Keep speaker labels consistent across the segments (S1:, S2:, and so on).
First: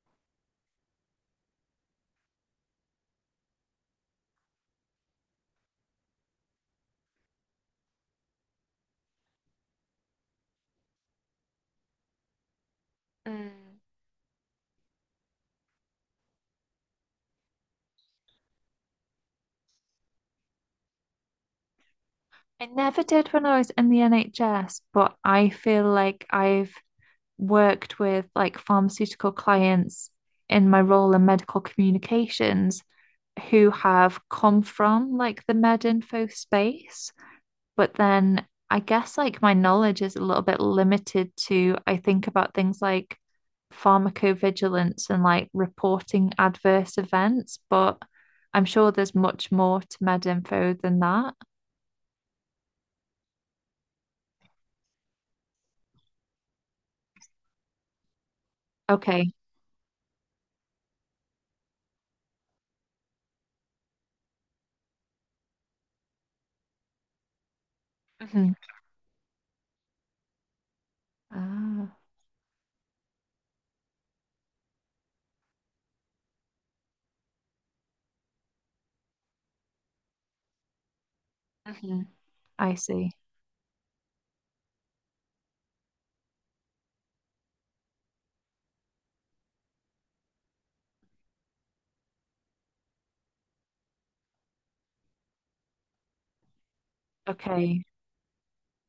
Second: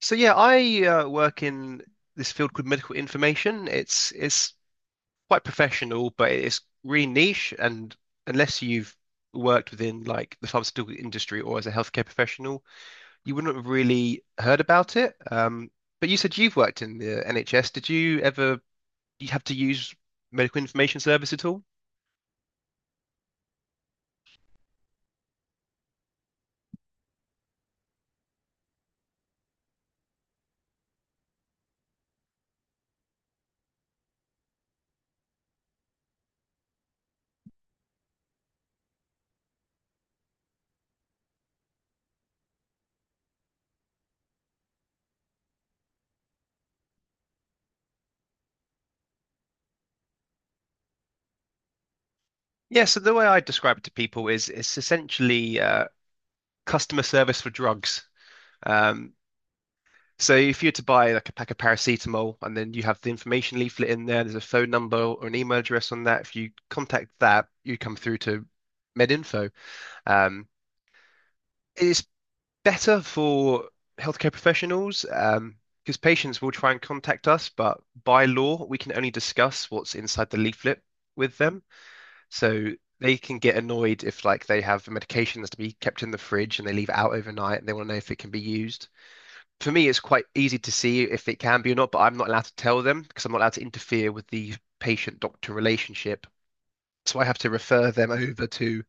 S1: So yeah, I work in this field called medical information. It's quite professional, but it's really niche. And unless you've worked within like the pharmaceutical industry or as a healthcare professional, you wouldn't have
S2: Mm.
S1: really heard about it. But you said you've worked in the NHS. Did you ever you have to use medical information service at all?
S2: I never did when I was in the NHS, but I feel like I've worked with like pharmaceutical clients in my role in medical communications who have come from like the med info space. But then I guess like my knowledge is a little bit limited to I think about things like pharmacovigilance and like reporting adverse events, but I'm sure there's much more to med info than that.
S1: Yeah. So the way I describe it to people is it's essentially customer service for drugs. Um,
S2: Okay.
S1: So if you were to buy like a pack of paracetamol and then you have the information leaflet in there, there's a phone number or an email address on that. If you contact that, you come through to
S2: Mhm.
S1: MedInfo. Um,
S2: Ah,
S1: it's better for healthcare professionals because patients will try and contact us, but by law, we can only discuss what's inside the leaflet with them.
S2: hmm.
S1: So
S2: I see.
S1: they can get annoyed if like they have medication that's to be kept in the fridge and they leave it out overnight and they want to know if it can be used. For me, it's quite easy to see if it can be or not, but I'm not allowed to tell them because I'm not allowed to interfere with the patient-doctor relationship. So I have to
S2: Okay.
S1: refer them over to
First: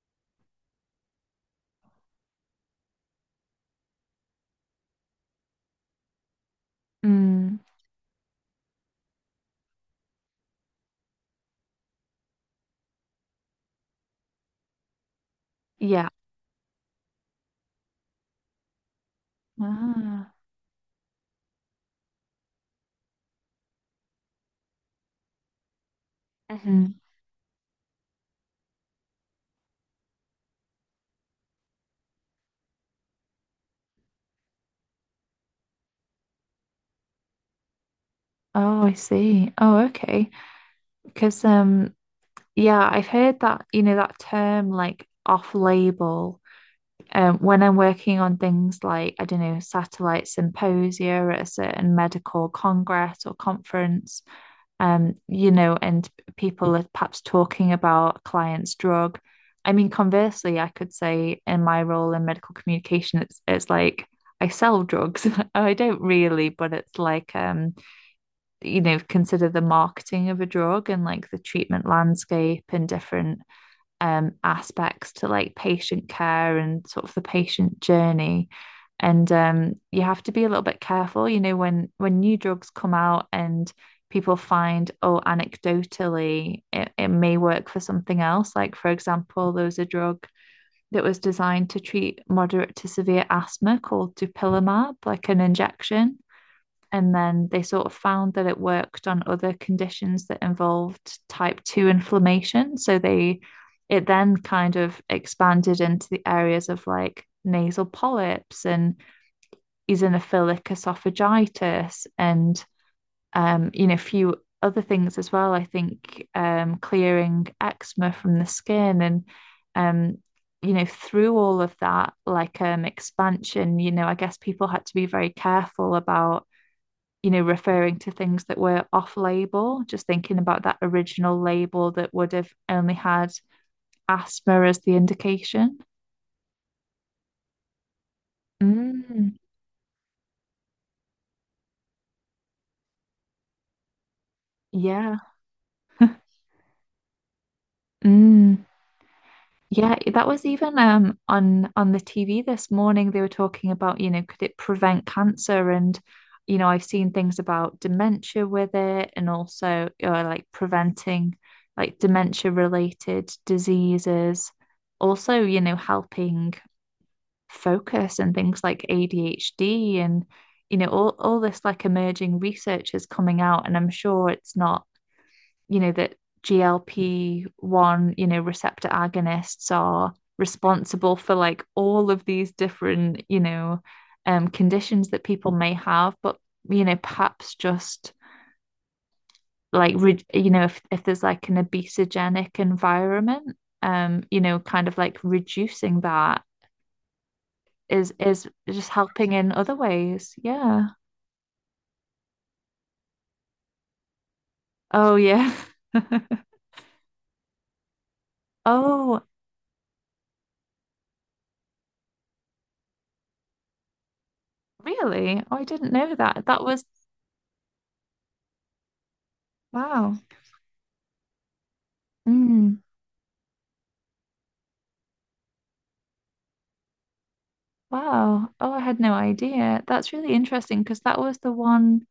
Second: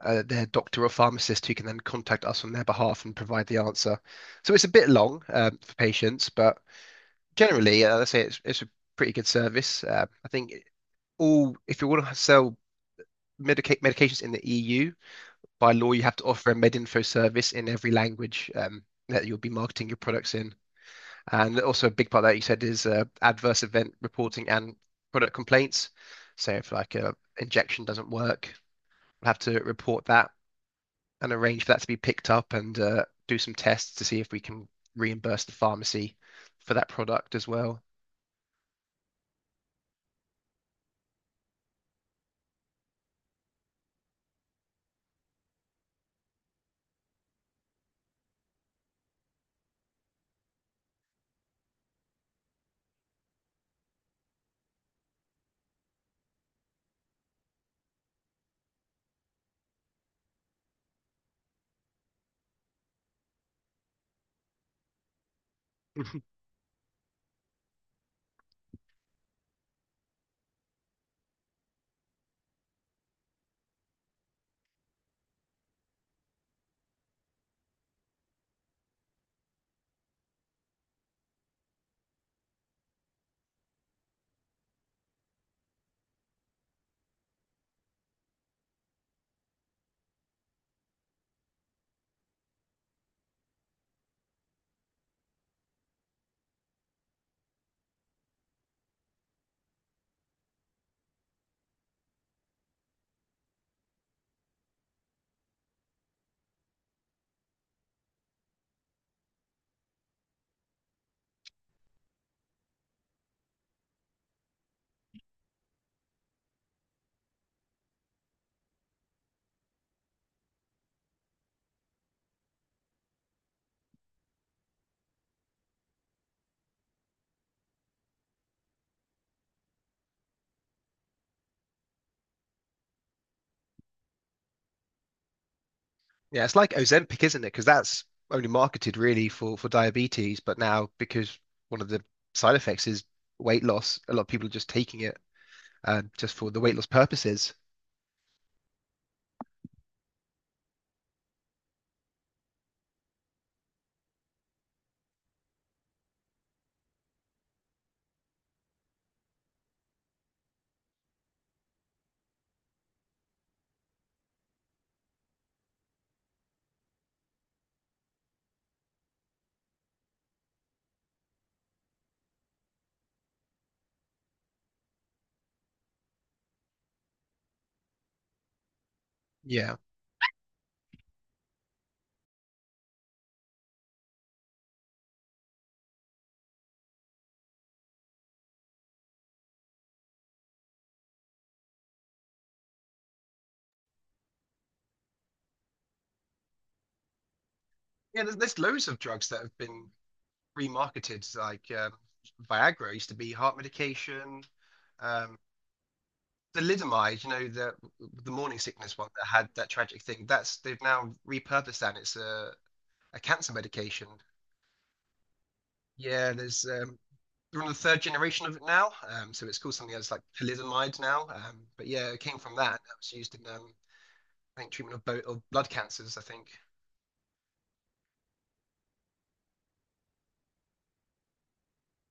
S1: their doctor or pharmacist who can then contact us on their behalf and provide the answer. So it's a bit long for patients, but
S2: Mm,
S1: generally, I say it's a pretty good service. I think all, if you want to sell medications in the EU, by law, you
S2: yeah.
S1: have to offer a MedInfo service in every language that you'll be marketing your products
S2: Ah.
S1: in. And also a big part that you said is adverse event reporting and product complaints. So if
S2: Hmm. Mm.
S1: like a injection doesn't work, we'll have to report that and arrange for that to be picked up and do some tests to see if we can reimburse the pharmacy for that product as well.
S2: Oh, I see. Oh, okay. Because yeah, I've heard that, you know, that term like off-label. When I'm working on things like, I don't know, satellite symposia at a certain medical congress or conference, you know, and people are perhaps talking about client's drug. I mean, conversely, I could say in my role in medical communication, it's like I sell drugs. I don't really, but it's like you know, consider the marketing of a drug and like the treatment landscape and different aspects to like patient care and sort of the patient journey. And you have to be a little bit careful, you know, when new drugs come out and people find, oh, anecdotally, it may work for something else. Like, for example, there was a drug that was designed to treat moderate to severe asthma called dupilumab, like an injection, and then they sort of found that it worked on other conditions that involved type 2 inflammation, so they it then kind of expanded into the areas of like nasal polyps and eosinophilic esophagitis and you know, a few other things as well. I think clearing eczema from the skin, and um, you know, through all of that like expansion, you know, I guess people had to be very careful about, you know, referring to things that were off label, just thinking about that original label that would have only had asthma as the indication.
S1: Yeah, it's like Ozempic, isn't it? Because that's only marketed really
S2: Mm,
S1: for diabetes, but now because one of the side effects is weight loss, a lot of people are just taking
S2: yeah.
S1: it just for the weight loss purposes.
S2: Mm, yeah, that was even on the TV this morning. They were talking about, you know, could it prevent cancer, and you know, I've seen things about dementia with it, and also like preventing like dementia related diseases. Also, you know, helping focus and things like ADHD, and you know all this like emerging research is coming out, and I'm sure it's not, you know, that GLP-1, you know, receptor agonists
S1: Yeah.
S2: are responsible for like all of these different, you know, conditions that people may have, but you know, perhaps just like, you know, if there's like an obesogenic environment, you know, kind of like reducing that
S1: Yeah, there's,
S2: is
S1: there's loads
S2: just
S1: of drugs
S2: helping
S1: that
S2: in
S1: have
S2: other
S1: been
S2: ways. Yeah.
S1: remarketed like Viagra used to be heart medication.
S2: Oh
S1: Um,
S2: yeah.
S1: Thalidomide, you know, the morning sickness one
S2: Oh,
S1: that had that tragic thing. That's they've now repurposed that. And It's a cancer medication.
S2: really? Oh, I didn't know
S1: Yeah,
S2: that. That
S1: there's
S2: was
S1: they're on the third generation of it now. So it's called something else
S2: wow.
S1: like thalidomide now. But yeah, it came from that.
S2: Mm,
S1: That was used in I think treatment of both of blood cancers. I think.
S2: wow. Oh, I had no idea. That's really interesting because that was the one.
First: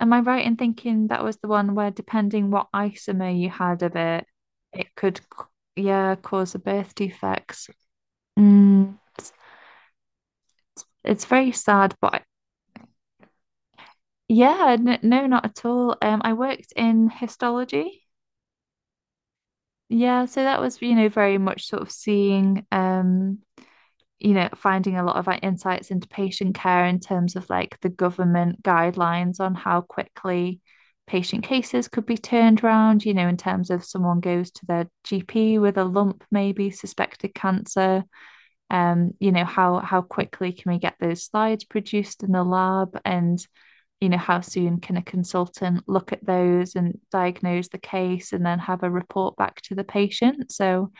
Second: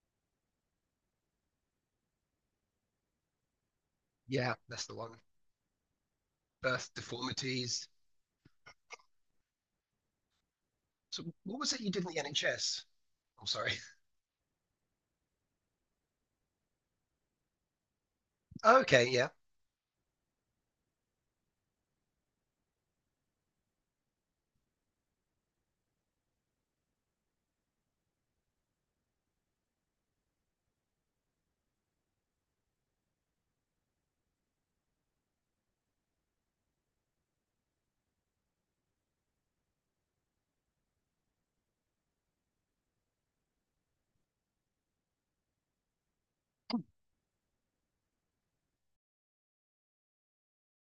S2: Am I right in thinking that was the one where, depending what isomer you had of it,
S1: Yeah, that's
S2: it
S1: the one.
S2: could, yeah, cause a
S1: Birth
S2: birth defects.
S1: deformities.
S2: Mm,
S1: So
S2: it's very
S1: what was it you
S2: sad,
S1: did in
S2: but
S1: the
S2: I-
S1: NHS? I'm sorry.
S2: yeah, n no, not at all. I worked in histology.
S1: Okay, yeah.
S2: Yeah, so that was, you know, very much sort of seeing, you know, finding a lot of like insights into patient care in terms of like the government guidelines on how quickly patient cases could be turned around, you know, in terms of someone goes to their GP with a lump, maybe suspected cancer, you know, how quickly can we get those slides produced in the lab, and you know, how soon can a consultant look at those and diagnose the case and then have a report back to the patient? So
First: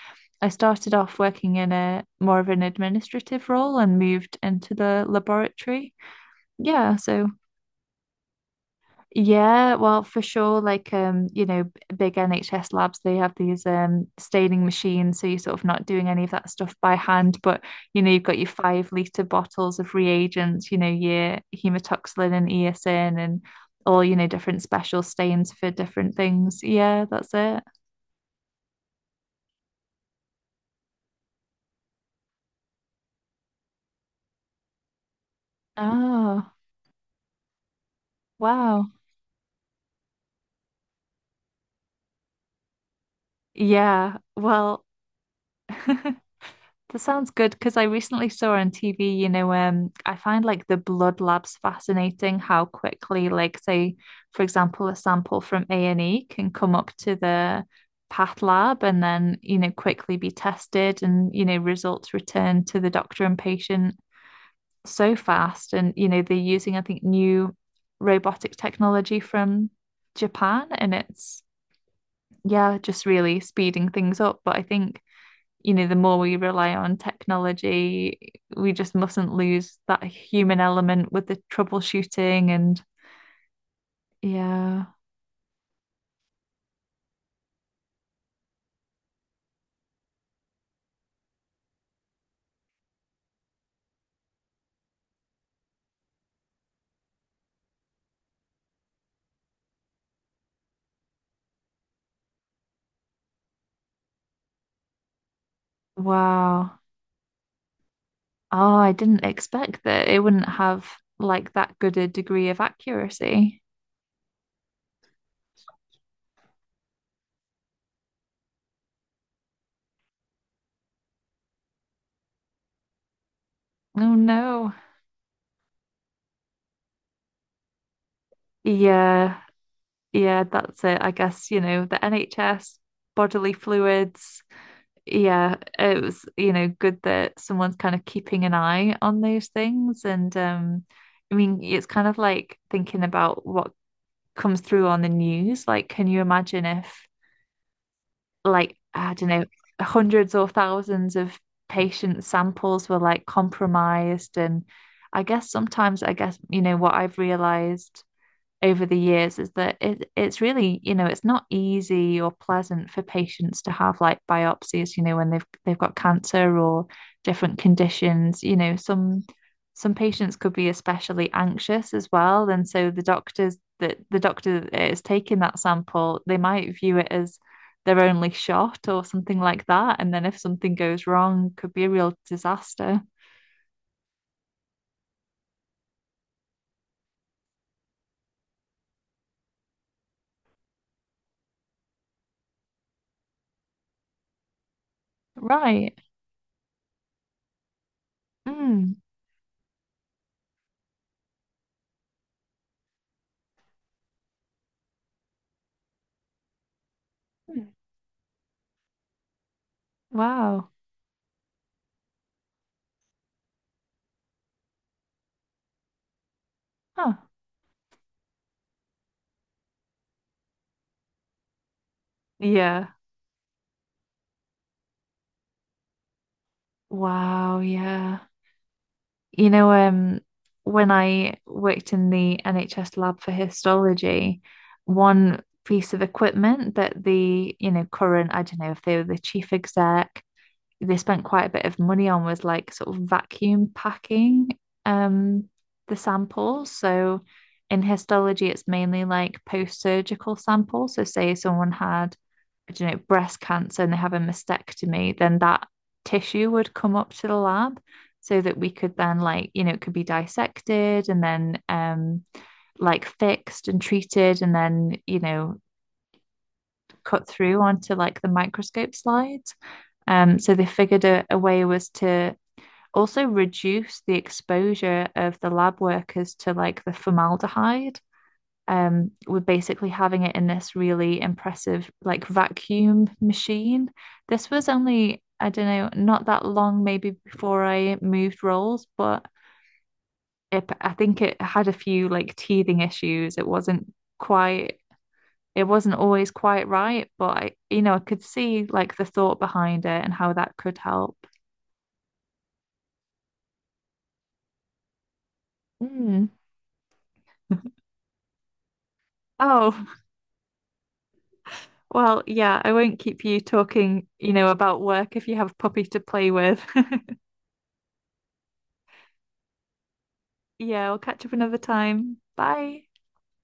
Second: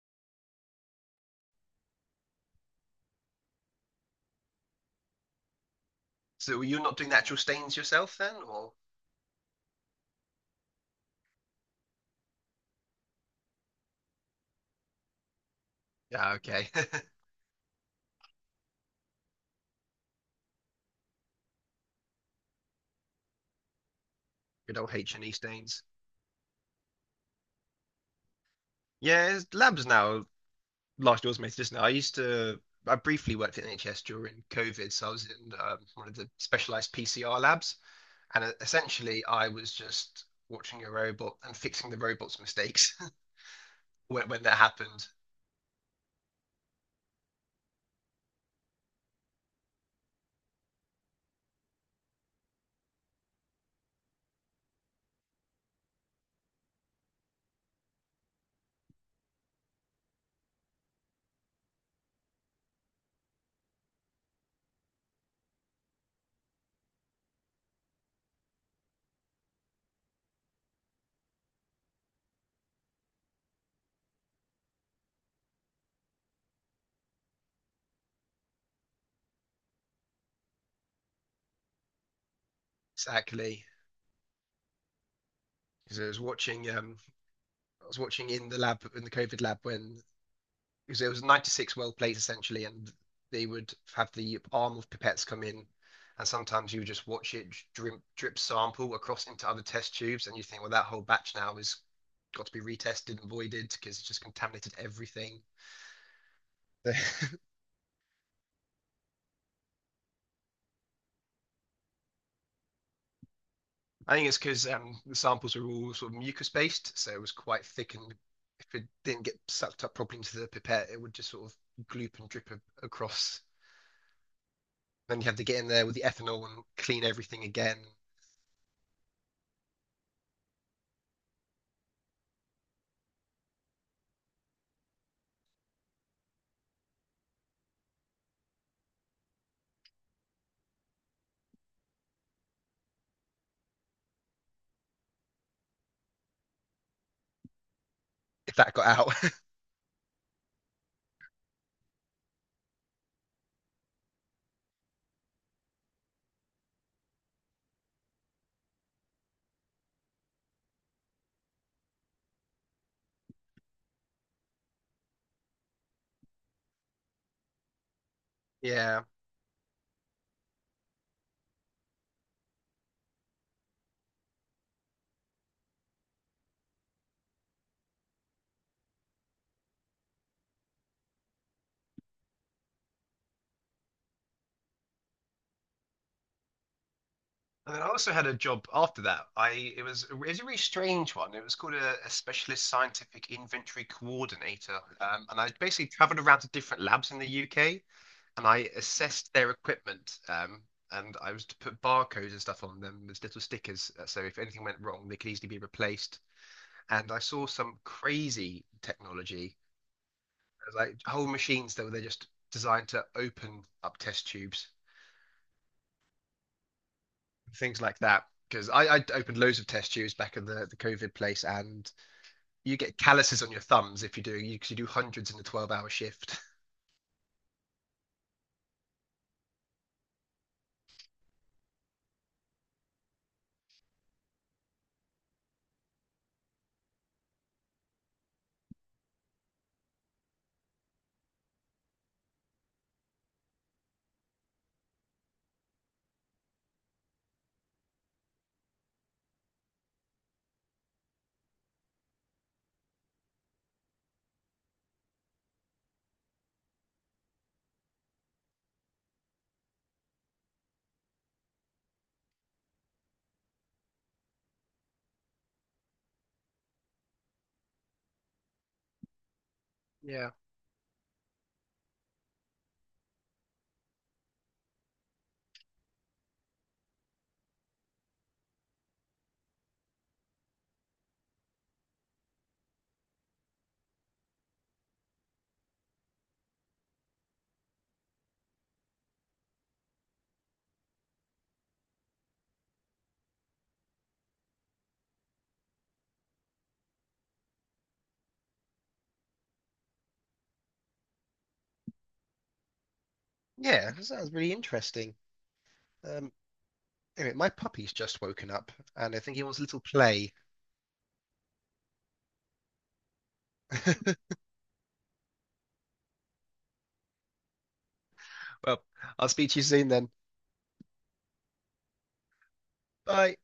S2: I started off working in a more of an administrative role and moved into the laboratory.
S1: So you're
S2: Yeah,
S1: not doing the
S2: so
S1: actual stains yourself then, or?
S2: yeah, well, for sure. Like, you know, big NHS labs, they have these staining machines, so you're sort of not doing any of
S1: Yeah,
S2: that
S1: okay.
S2: stuff by hand. But you know, you've got your 5 liter bottles of reagents, you know, your hematoxylin and eosin, and all you know, different
S1: Good old
S2: special
S1: H and E
S2: stains for
S1: stains.
S2: different things. Yeah, that's it.
S1: Yeah, labs now. Largely automated, isn't it? I used to. I briefly worked at NHS during COVID, so I was in one of the
S2: Oh,
S1: specialized PCR labs, and
S2: wow.
S1: essentially I was just watching a robot and fixing the robot's mistakes
S2: Yeah,
S1: when that
S2: well.
S1: happened.
S2: That sounds good because I recently saw on TV, you know, I find like the blood labs fascinating how quickly, like, say, for example, a sample from A&E can come up to the path lab and then, you know, quickly be tested and, you know, results returned to the doctor and patient so fast. And, you know, they're using, I think, new robotic technology from Japan, and it's, yeah, just really speeding things up. But I think, you know, the more we rely on technology, we just mustn't lose that human element with the troubleshooting and
S1: Exactly.
S2: yeah.
S1: Because I was watching in the lab in the COVID lab when because it was 96 well plates essentially, and they would have the arm of pipettes come in, and sometimes you would just watch it drip, drip sample across into other test tubes, and you think, well, that whole batch now has got to be retested and voided because it's just contaminated everything.
S2: Wow.
S1: I
S2: Oh, I didn't expect that it wouldn't have like that good a degree of accuracy.
S1: think it's because the samples were all sort of mucus based, so it was quite thick, and if it didn't get sucked up properly into the pipette, it would just sort of gloop and drip across.
S2: Oh no.
S1: Then you have to get in there with the ethanol and clean everything again
S2: Yeah. Yeah, that's it. I guess, you know, the NHS, bodily fluids, yeah, it was, you know, good that someone's kind of keeping an eye on those things. And I mean, it's kind of like thinking about what comes through on the news. Like, can you imagine if,
S1: if that
S2: like,
S1: got out.
S2: I don't know, hundreds or thousands of patient samples were like compromised? And I guess sometimes, I guess, you know, what I've realized over the years is that it's really, you know, it's not easy or pleasant for patients to have like biopsies, you know, when they've got cancer or different conditions, you know,
S1: Yeah.
S2: some patients could be especially anxious as well. And so the doctor that is taking that sample, they might view it as their only shot or something like that. And then if something goes wrong, could be a real disaster.
S1: And then I also had a job after that. I It was it was a really strange one. It was called a specialist scientific inventory coordinator, and I basically
S2: Right.
S1: travelled around to different labs in the UK and I
S2: Mm.
S1: assessed their equipment. And I was to put barcodes and stuff on them as little stickers, so if anything went wrong, they could easily be replaced. And I saw some crazy technology,
S2: Wow.
S1: like whole machines that were they just designed to open up test tubes
S2: Huh.
S1: things like that. Because I opened loads of test tubes back in the COVID place, and you
S2: Yeah.
S1: get calluses on your thumbs if you do, because you do hundreds in a 12-hour shift.
S2: Wow, yeah. You know, when I worked in the NHS lab for histology, one piece of equipment that the, you know, current, I don't know if they were the chief exec, they spent quite a bit of money on was like sort of vacuum packing um the samples. So in histology, it's mainly like post-surgical samples. So say someone had, you know, breast cancer and they have a mastectomy, then that tissue would come up to the lab so that we could then like, you know, it could be dissected and then like fixed and treated and then, you know, cut through onto like the microscope slides.
S1: Yeah.
S2: So they figured a way was to also reduce the exposure of the lab workers to like the formaldehyde, we're basically having it in this really impressive like vacuum machine. This was only, I don't know, not that long maybe before I moved roles, but it, I think it had a few like teething issues. It wasn't quite, it wasn't always quite right, but I, you know, I could see like the thought behind it and how that could help.
S1: Yeah, that sounds really interesting.
S2: Mm.
S1: Um, anyway, my puppy's just woken up, and I think he wants a little
S2: Oh,
S1: play.
S2: well, yeah, I won't keep you talking, you know, about work if you have a puppy to play with.
S1: Well, I'll speak to you soon then.
S2: Yeah, we'll catch up another time. Bye.
S1: Bye.